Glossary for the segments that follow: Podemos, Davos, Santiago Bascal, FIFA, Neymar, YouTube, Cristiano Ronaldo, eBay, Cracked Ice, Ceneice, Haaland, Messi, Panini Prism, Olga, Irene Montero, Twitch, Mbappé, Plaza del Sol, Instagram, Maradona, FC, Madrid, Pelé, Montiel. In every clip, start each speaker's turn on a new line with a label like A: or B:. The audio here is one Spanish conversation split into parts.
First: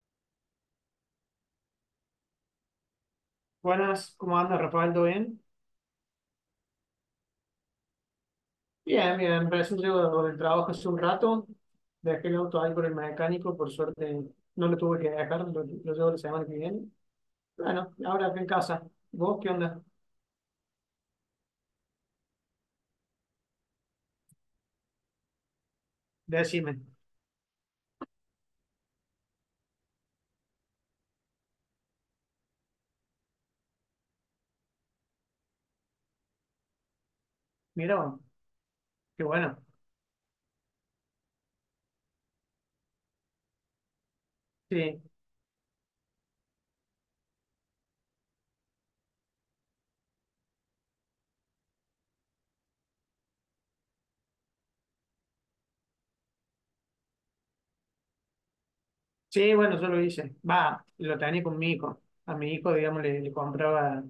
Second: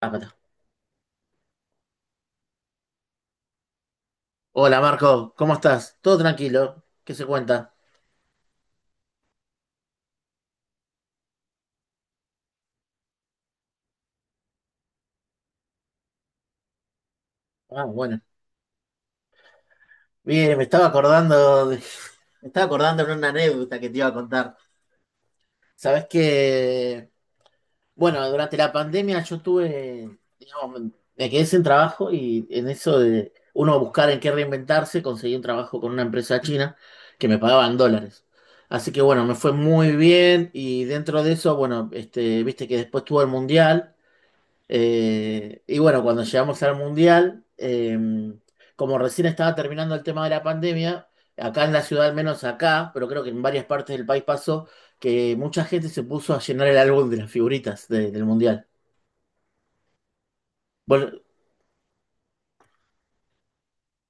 A: Acá está.
B: Buenas, ¿cómo anda
A: Hola
B: Rafael? ¿Todo
A: Marco,
B: bien?
A: ¿cómo estás? ¿Todo tranquilo? ¿Qué se cuenta?
B: Bien, bien, recién llego del trabajo hace un rato, dejé el auto ahí por el mecánico, por suerte no lo tuve que dejar, lo llevo la semana que viene.
A: Ah,
B: Bueno,
A: bueno.
B: ahora acá en casa. ¿Vos qué onda?
A: Bien, me estaba acordando de... me estaba acordando de una anécdota que te iba a contar. Sabes
B: Decime.
A: que, bueno, durante la pandemia yo tuve, digamos, me quedé sin trabajo y en eso de uno buscar en qué reinventarse, conseguí un trabajo con una empresa china que me pagaban
B: Mira, vos,
A: dólares. Así que
B: qué
A: bueno, me fue
B: bueno.
A: muy bien y dentro de eso, bueno, viste que después tuvo el Mundial.
B: Sí,
A: Y bueno, cuando llegamos al Mundial, como recién estaba terminando el tema de la pandemia, acá en la ciudad, al menos acá, pero creo que en varias partes del país pasó, que mucha gente se puso a llenar el álbum de las figuritas del Mundial.
B: sí, bueno, yo lo hice. Va,
A: Bueno,
B: lo tenía con mi hijo. A mi hijo, digamos, le compraba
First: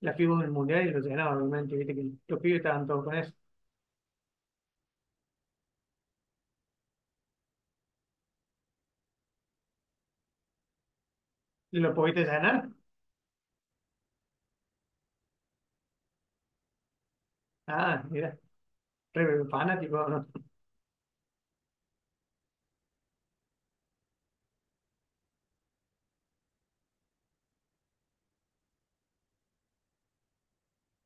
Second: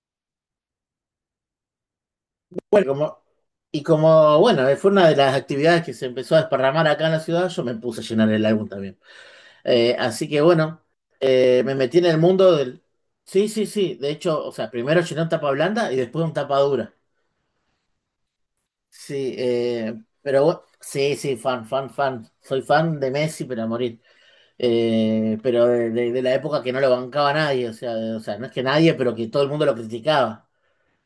B: la fibra del mundial y lo llenaba, obviamente, viste que los pibes
A: bueno,
B: estaban todos con eso.
A: y como, bueno, fue una de las actividades que se empezó a desparramar acá en la ciudad, yo me puse a llenar el álbum también. Así que bueno, me
B: ¿Lo
A: metí en el
B: pudiste
A: mundo
B: llenar?
A: del... Sí, sí, sí, de hecho, o sea, primero llené un tapa blanda y después un tapa dura.
B: Ah, mira,
A: Sí,
B: re fanático, ¿no?
A: pero sí, sí, fan, fan, fan. Soy fan de Messi, pero a morir. Pero de, de la época que no lo bancaba nadie, o sea, o sea, no es que nadie, pero que todo el mundo lo criticaba.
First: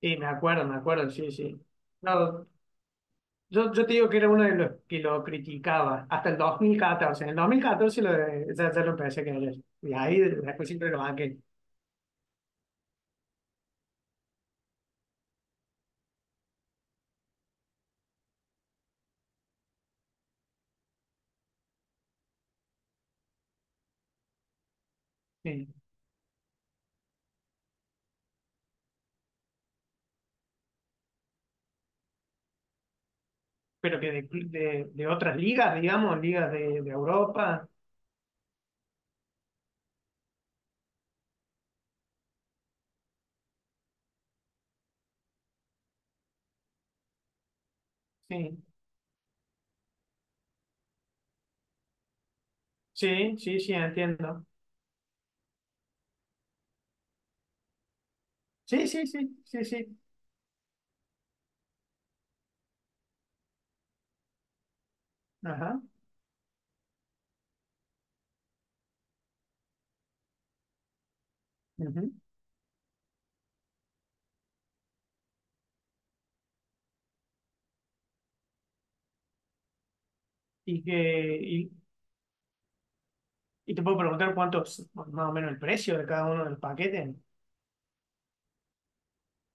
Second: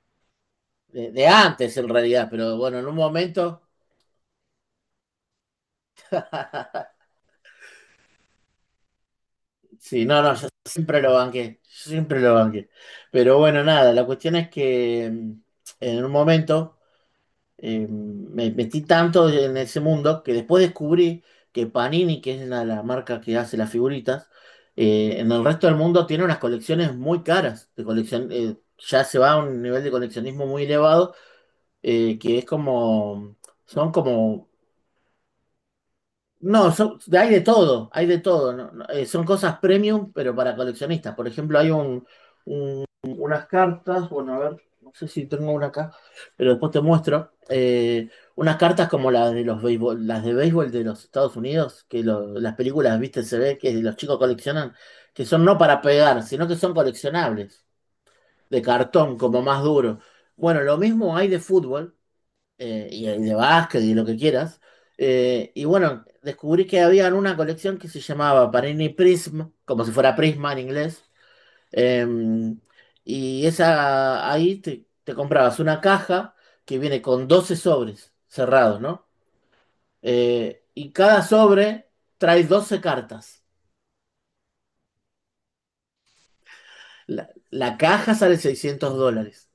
B: Sí, me
A: De,
B: acuerdo,
A: de
B: sí, sí.
A: antes, en realidad,
B: No,
A: pero bueno, en un momento,
B: yo te digo que era uno de los que lo criticaba hasta el 2014. En el 2014 ya lo empecé a querer. Y
A: sí,
B: ahí
A: no, no, yo
B: después siempre lo
A: siempre lo
B: banqué.
A: banqué, siempre lo banqué. Pero bueno, nada, la cuestión es que en un momento. Me metí tanto en ese mundo que después descubrí que Panini, que es la marca que hace las figuritas, en el resto
B: Sí.
A: del mundo tiene unas colecciones muy caras, de colección, ya se va a un nivel de coleccionismo muy elevado, que es como, son
B: Pero que de,
A: como,
B: de, de otras ligas, digamos, ligas
A: no,
B: de
A: son-
B: Europa.
A: hay de todo, no- no, son cosas premium, pero para coleccionistas. Por ejemplo, hay un unas cartas, bueno, a ver, no sé si tengo una acá, pero después te muestro. Unas
B: Sí,
A: cartas como las de los béisbol, las de béisbol de los Estados Unidos, que las películas, viste,
B: sí,
A: se ve
B: sí,
A: que
B: sí,
A: los chicos
B: entiendo.
A: coleccionan, que son no para pegar, sino que son coleccionables, de
B: Sí, sí,
A: cartón, como
B: sí,
A: más
B: sí,
A: duro.
B: sí.
A: Bueno, lo mismo hay de fútbol, y hay de básquet y lo que quieras. Y
B: Ajá.
A: bueno, descubrí que había una colección que se llamaba Panini Prism, como si fuera Prisma en inglés.
B: Ujú.
A: Em, y esa, ahí te comprabas una caja que viene con 12 sobres cerrados, ¿no?
B: Y
A: Y cada sobre trae 12 cartas.
B: te puedo preguntar cuántos, más o menos el precio de cada uno de los paquetes.
A: La caja sale $600.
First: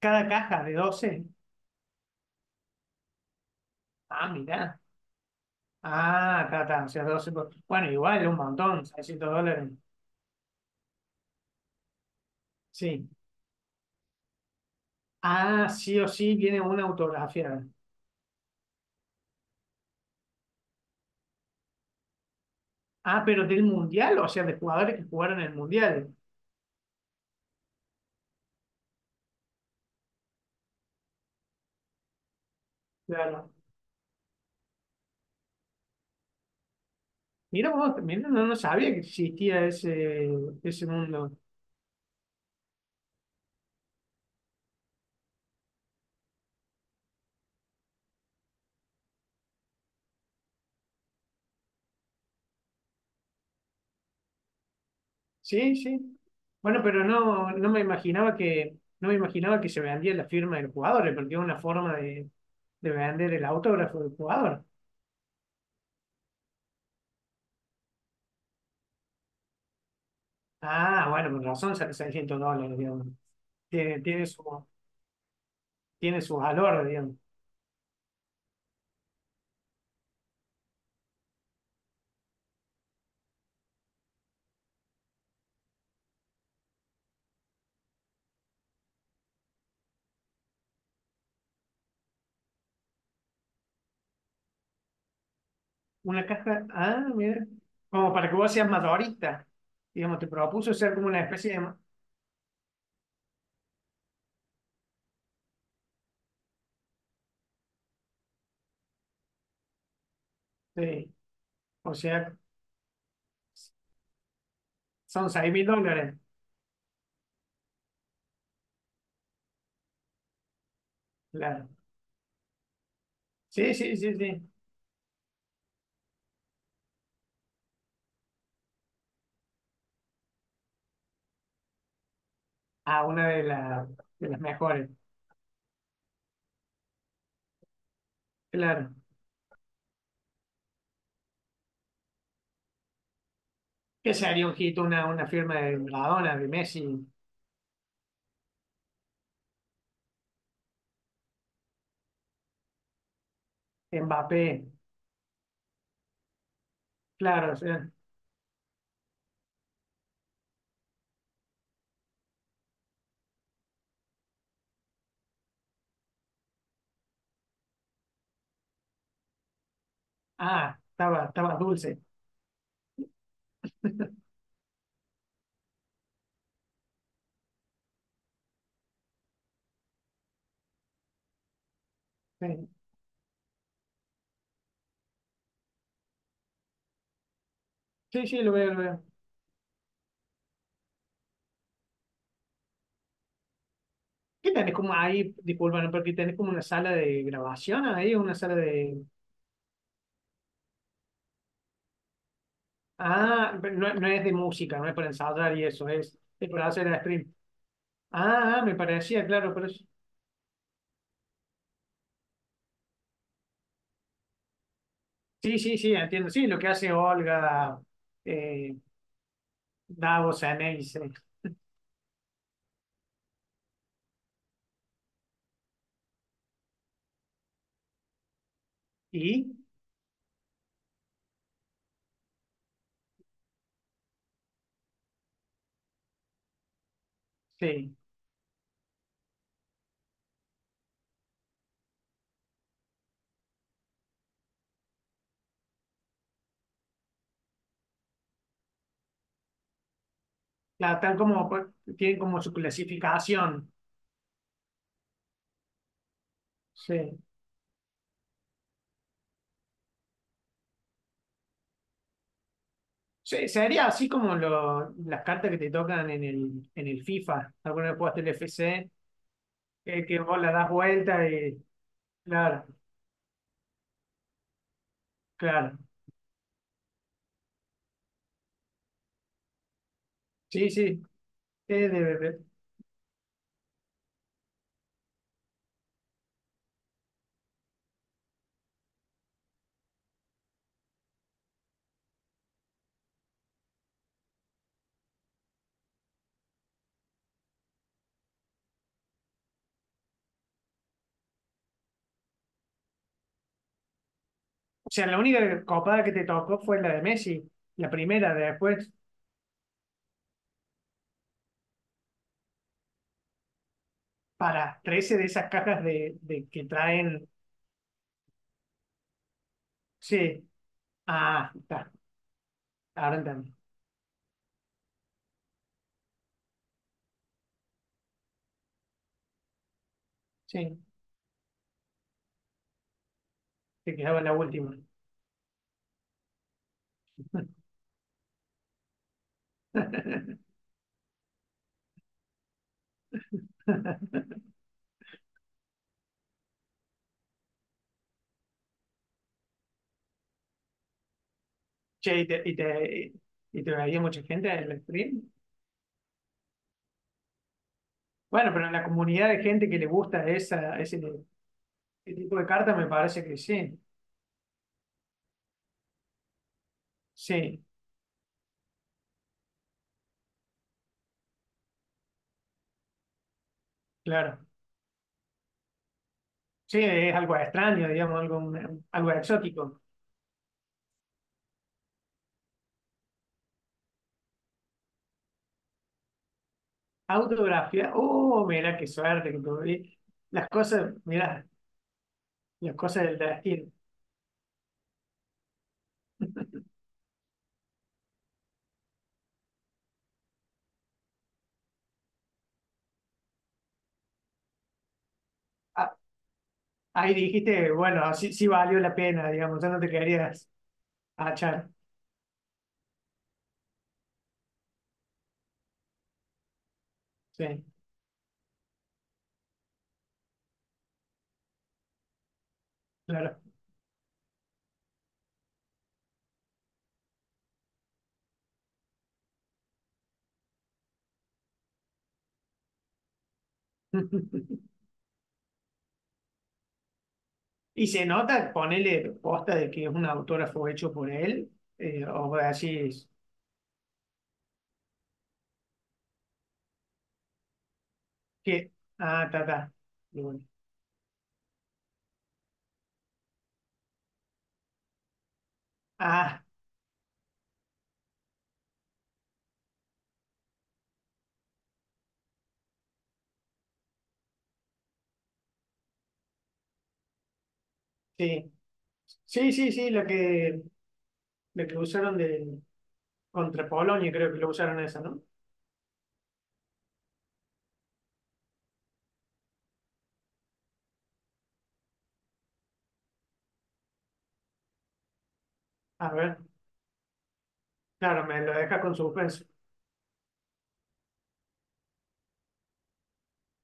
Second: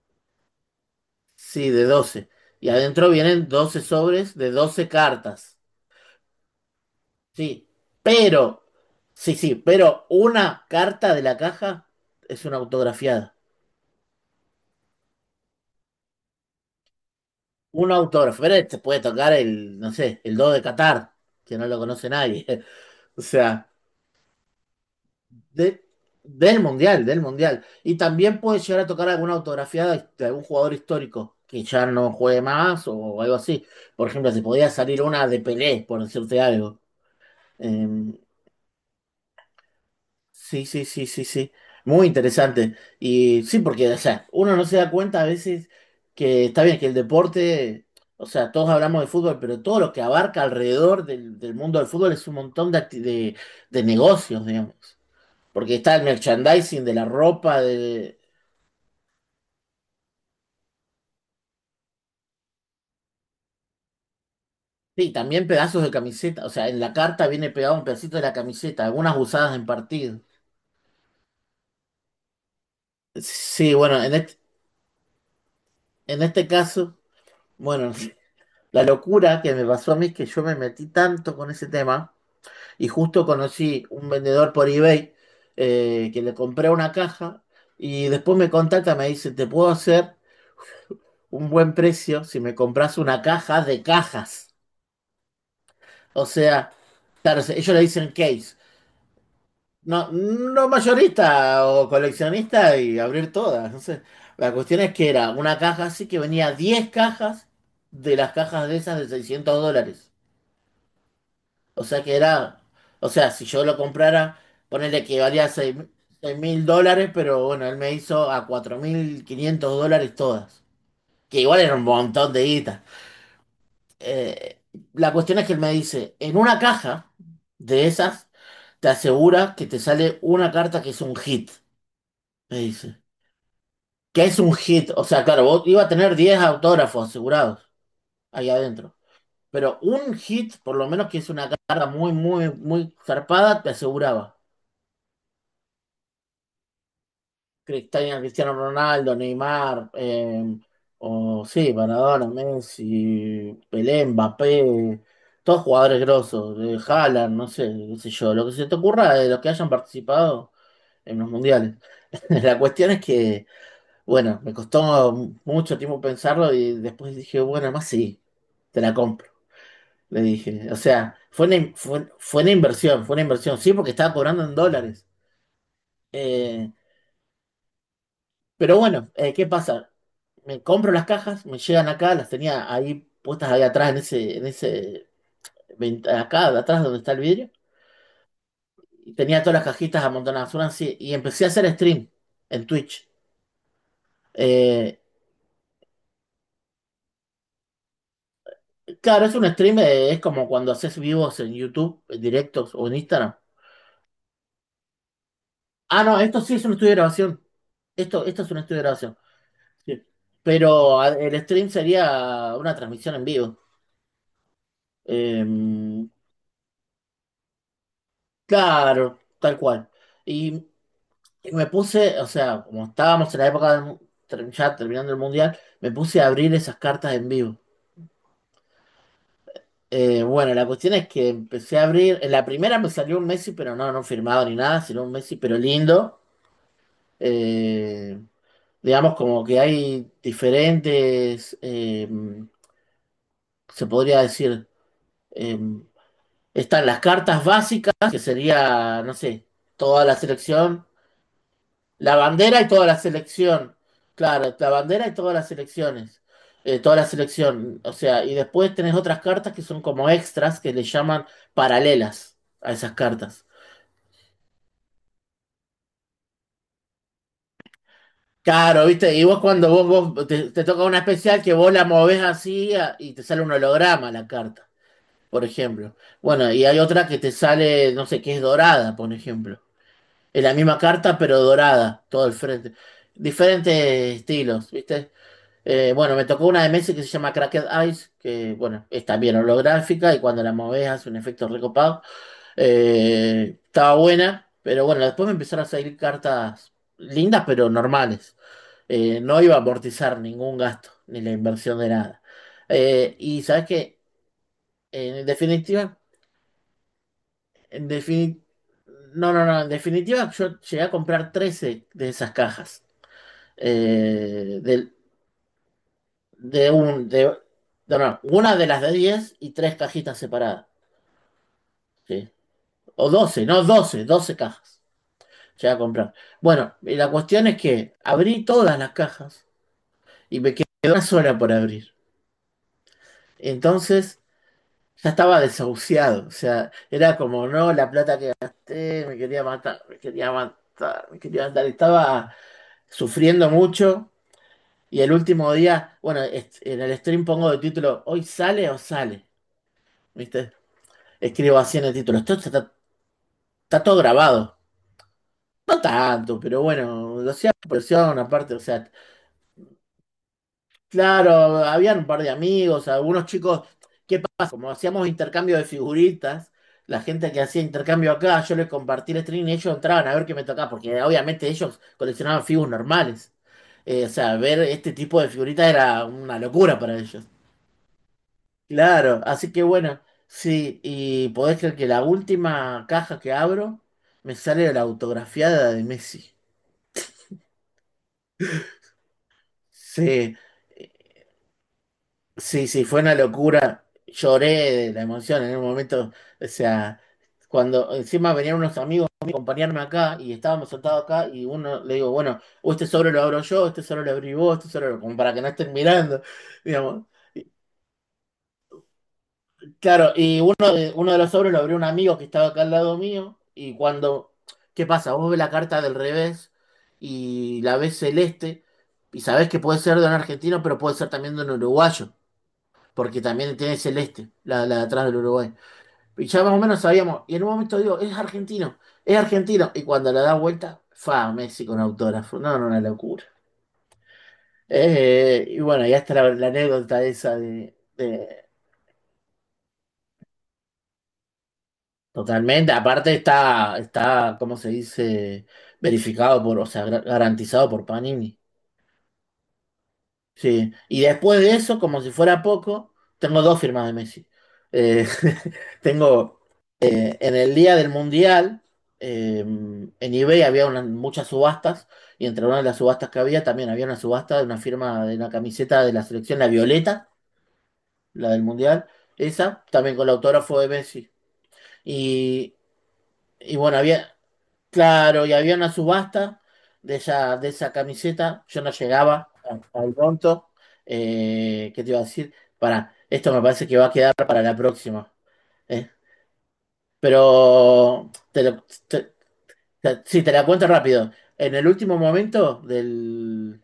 B: Cada caja de doce.
A: Sí, de 12. Y adentro vienen 12
B: Ah,
A: sobres de
B: mirá.
A: 12 cartas.
B: Ah, está, está, o sea, 12,
A: Sí,
B: bueno, igual, un
A: pero,
B: montón, 600
A: sí, sí,
B: dólares.
A: pero una carta de la caja es una
B: Sí.
A: autografiada.
B: Ah, sí o sí viene una autografiada.
A: Un autógrafo, pero te puede tocar el, no sé, el do de Qatar, que no lo conoce nadie. O
B: Ah, pero del
A: sea,
B: mundial, o sea, de jugadores que jugaron el
A: de,
B: mundial.
A: del Mundial, del Mundial. Y también puede llegar a tocar alguna autografía de, algún jugador histórico que ya no juegue más o algo
B: Claro.
A: así. Por ejemplo, se podía salir una de Pelé, por decirte algo.
B: Mira
A: Eh,
B: vos, mira, no, no sabía que existía ese,
A: sí, sí,
B: ese
A: sí, sí,
B: mundo.
A: sí. Muy interesante. Y sí, porque, o sea, uno no se da cuenta a veces que está bien que el deporte, o sea, todos hablamos de fútbol, pero todo lo que abarca alrededor del mundo del fútbol es un montón de, de negocios, digamos. Porque
B: Sí,
A: está el
B: sí. Bueno,
A: merchandising de
B: pero
A: la
B: no,
A: ropa,
B: no me
A: de...
B: imaginaba que, no me imaginaba que se vendía la firma del jugador, porque es una forma de vender el autógrafo del jugador.
A: Sí, también pedazos de camiseta. O sea, en la carta viene pegado un pedacito de la camiseta, algunas usadas en partido.
B: Ah, bueno, con razón sale 600 dólares, digamos.
A: Sí,
B: Tiene,
A: bueno,
B: tiene su, tiene
A: en
B: su
A: este
B: valor,
A: caso,
B: digamos.
A: bueno, la locura que me pasó a mí es que yo me metí tanto con ese tema y justo conocí un vendedor por eBay, que le compré una caja y después me contacta, me dice, te puedo hacer un buen precio si me compras una caja de cajas.
B: Una
A: O
B: caja,
A: sea,
B: ah,
A: claro,
B: mira,
A: ellos le dicen
B: como para que vos
A: case.
B: seas madurista,
A: No,
B: digamos, te
A: no
B: propuso ser como una especie
A: mayorista o coleccionista y abrir todas. No sé. La cuestión es que era una caja así que venía 10 cajas de las cajas de esas de $600.
B: de, sí,
A: O
B: o
A: sea que
B: sea,
A: era, o sea, si yo lo comprara, ponele que
B: son
A: valía
B: seis mil
A: seis
B: dólares,
A: mil dólares, pero bueno, él me hizo a $4.500 todas. Que igual
B: claro.
A: era un montón de guita.
B: Sí, sí, sí, sí.
A: Eh, la cuestión es que él me dice, en una caja de esas, te asegura que te sale una carta que es un hit, me dice.
B: Ah, una de,
A: Que
B: de
A: es
B: las
A: un
B: mejores,
A: hit. O sea, claro, vos iba a tener 10 autógrafos asegurados ahí adentro.
B: claro.
A: Pero un hit, por lo menos que es una carga muy, muy, muy zarpada, te
B: ¿Qué
A: aseguraba.
B: sería un hit? Una firma de Maradona, de Messi,
A: Cristiano Ronaldo, Neymar, o sí, Maradona, Messi, Pelé,
B: Mbappé,
A: Mbappé, todos jugadores grosos, Haaland, no
B: claro, o
A: sé,
B: sea,
A: qué sé yo, lo que se te ocurra de los que hayan participado en los mundiales. La cuestión es que bueno, me costó mucho tiempo pensarlo y después dije, bueno, más sí, te la compro. Le dije, o
B: ah,
A: sea,
B: estaba,
A: fue una,
B: estaba
A: in-
B: dulce.
A: fue, fue una inversión, fue una inversión, sí, porque estaba cobrando en dólares. Eh, pero bueno, ¿qué pasa? Me compro las cajas, me llegan acá, las
B: Sí,
A: tenía ahí puestas ahí atrás, acá, de atrás donde está el vidrio.
B: sí, sí, lo veo, lo veo.
A: Y tenía todas las cajitas amontonadas, una así, y empecé a hacer stream en Twitch.
B: ¿Qué tenés como
A: Eh,
B: ahí, disculpa, ¿no? Porque tenés como una sala de grabación ahí, una sala de.
A: Claro, es un stream, es como cuando haces vivos en YouTube, en directos o en Instagram.
B: Ah, pero no, no es de música, no es para ensayar y eso,
A: Ah,
B: es,
A: no, esto
B: es
A: sí es
B: para
A: un estudio de
B: hacer stream.
A: grabación. Esto es
B: Ah,
A: un
B: ah, me
A: estudio de grabación.
B: parecía, claro, pero
A: Sí. Pero el stream sería una transmisión en vivo.
B: sí, sí, sí,
A: Em,
B: entiendo. Sí, lo que hace Olga, eh,
A: claro, tal cual.
B: Davos,
A: Y,
B: Ceneice.
A: y me puse, o sea, como estábamos en la época ya terminando el Mundial, me puse a abrir esas cartas en vivo.
B: Y,
A: Bueno, la cuestión es que empecé a abrir, en la primera me salió un Messi, pero no, no firmado ni nada, sino un Messi, pero lindo.
B: sí,
A: Eh, digamos, como que hay diferentes, se podría decir, eh, están las cartas básicas, que sería, no sé, toda la selección,
B: claro, están como,
A: la
B: tienen como su
A: bandera y toda la
B: clasificación.
A: selección, claro, la bandera y todas las selecciones, toda la
B: Sí.
A: selección, o sea, y después tenés otras cartas que son como extras, que le llaman paralelas a esas cartas.
B: Sería así como las cartas que te tocan en el FIFA. Alguna vez jugaste el
A: Claro,
B: FC,
A: viste, y vos cuando vos,
B: que
A: vos
B: vos
A: te,
B: la
A: te
B: das
A: toca una
B: vuelta
A: especial que
B: y,
A: vos la movés
B: claro,
A: así y te sale un holograma la carta, por
B: claro.
A: ejemplo. Bueno, y hay otra que te sale, no sé, que es dorada, por ejemplo. Es la
B: Sí,
A: misma
B: sí,
A: carta, pero
B: es
A: dorada, todo el
B: de.
A: frente. Diferentes estilos, viste. Bueno, me tocó una de Messi que se llama Cracked Ice, que bueno, es también holográfica y cuando la movés hace un efecto recopado. Estaba buena, pero bueno, después me empezaron a salir cartas lindas, pero normales. No iba a amortizar ningún gasto, ni la inversión de nada. Y sabes que,
B: O sea, la
A: en
B: única
A: definitiva,
B: copada que te tocó fue la de Messi,
A: en
B: la primera,
A: defini-
B: de después
A: no, no, no, en definitiva, yo llegué a comprar 13 de esas cajas. Eh,
B: para
A: del-
B: 13 de esas cajas de que
A: de, un,
B: traen.
A: de, no, no, una de las de 10 y tres cajitas
B: Sí,
A: separadas.
B: ah, está,
A: ¿Sí? O
B: ahora
A: 12
B: entendí.
A: no, doce cajas. Llegué a comprar. Bueno, y la cuestión es que abrí todas las cajas y me quedó
B: Sí,
A: una sola por abrir.
B: te
A: Entonces,
B: quedaba la última.
A: ya estaba desahuciado, o sea, era como, no, la plata que gasté, me quería matar, me quería matar, me quería matar. Estaba sufriendo mucho y el último día, bueno, en el stream pongo de título, ¿hoy sale o sale? ¿Viste? Escribo así en el título,
B: Che, y
A: esto
B: te, y
A: está,
B: te, y te
A: está todo
B: veía mucha gente
A: grabado.
B: en el stream.
A: No tanto, pero bueno, lo hacía por presión
B: Bueno,
A: aparte, o
B: pero en la
A: sea,
B: comunidad de gente que le gusta esa, ese,
A: claro, habían un
B: ese
A: par de
B: tipo de carta
A: amigos,
B: me parece
A: algunos
B: que
A: chicos,
B: sí,
A: ¿qué pasa? Como hacíamos intercambio de figuritas, la gente que hacía
B: sí,
A: intercambio acá, yo les compartí el stream y ellos entraban a ver qué me tocaba, porque obviamente ellos coleccionaban figuras normales. O sea,
B: claro.
A: ver este tipo de figuritas era una locura
B: Sí,
A: para
B: es
A: ellos.
B: algo extraño, digamos, algo
A: Claro, así que
B: exótico.
A: bueno, sí, y podés creer que la última caja que abro me sale la autografiada de Messi.
B: Autografía. Oh, mira qué suerte que tuve.
A: Sí,
B: Las cosas, mira,
A: sí,
B: las
A: sí, fue
B: cosas
A: una
B: del destino.
A: locura. Lloré de la emoción en un momento. O sea, cuando encima venían unos amigos a acompañarme acá y estábamos sentados acá y uno le digo, bueno, o este sobre lo abro yo, este sobre lo abrí vos, este sobre lo... como para que no estén
B: Ah,
A: mirando, digamos.
B: ahí dijiste, bueno, sí, sí valió la pena, digamos, ya no te
A: Claro, y
B: querías
A: uno de los sobres lo
B: achar.
A: abrió un amigo que estaba acá al lado mío y cuando, ¿qué pasa? Vos ves la carta del revés y
B: Sí,
A: la ves celeste y sabés que puede ser de un argentino, pero puede ser también de un uruguayo. Porque
B: claro.
A: también tiene celeste, la de atrás del Uruguay. Y ya más o menos sabíamos, y en un momento digo, es argentino, y cuando la da vuelta, fa, Messi con autógrafo, no, no, una locura. Y bueno, ya está la anécdota esa
B: Y se nota, ponele posta de que es un autógrafo hecho por él, o vos
A: Totalmente,
B: decís
A: aparte está, ¿cómo se dice? Verificado por, o sea, garantizado por Panini.
B: que, ah, ta, ta. Y bueno,
A: Sí, y después de eso, como si fuera poco, tengo dos firmas de Messi. Eh, tengo
B: ah,
A: en el día del Mundial, en eBay había muchas subastas, y entre una de las subastas que había también había una subasta de una firma de una camiseta de la selección, la Violeta, la del
B: sí,
A: Mundial,
B: sí,
A: esa,
B: sí, sí,
A: también con el autógrafo de Messi.
B: lo que usaron
A: Y,
B: de,
A: y
B: contra
A: bueno,
B: Polonia,
A: había.
B: creo que lo usaron esa, ¿no?
A: Claro, y había una subasta de esa camiseta. Yo no llegaba al pronto. ¿Qué te iba a decir? Esto me parece que va a quedar para la próxima. eh.
B: A ver,
A: Pero
B: claro, me
A: te,
B: lo
A: lo-
B: deja con
A: te-
B: suspenso.
A: te- sí, te la cuento rápido. En el último momento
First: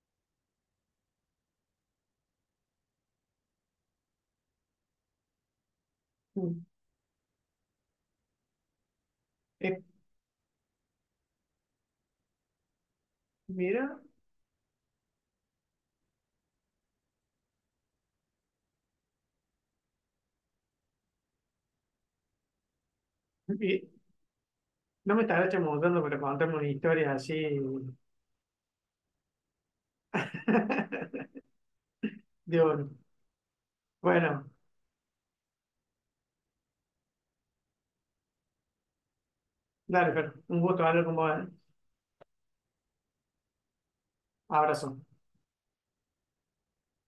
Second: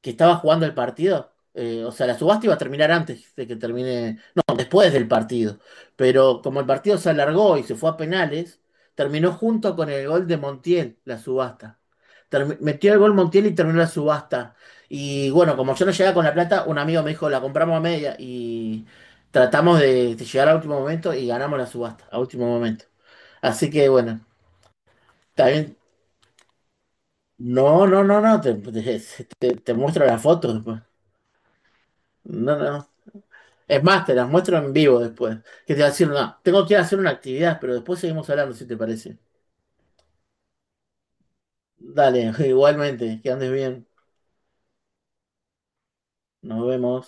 A: que estaba jugando el partido. O sea, la subasta iba a terminar antes de que termine, no, después del partido. Pero como
B: Mm.
A: el partido se alargó y se fue a penales, terminó junto
B: Eh,
A: con el gol de Montiel, la subasta. Metió el gol Montiel y terminó la
B: mira,
A: subasta. Y bueno, como yo no llegaba con la plata, un amigo me dijo, la compramos a media y tratamos de llegar a último momento y ganamos la subasta, a último momento. Así
B: y
A: que bueno,
B: no me estarás
A: también...
B: chamuzando para contarme una historia así
A: No, no, no, no, te muestro la foto después. No,
B: de
A: no, no.
B: oro.
A: Es más, te las
B: Bueno,
A: muestro en vivo después. Que te voy a decir una. Tengo que ir a hacer una actividad, pero después seguimos hablando, si te parece.
B: dale, pero un gusto hablar con vos. ¿Eh?
A: Dale, igualmente, que andes bien.
B: Abrazo.
A: Nos vemos.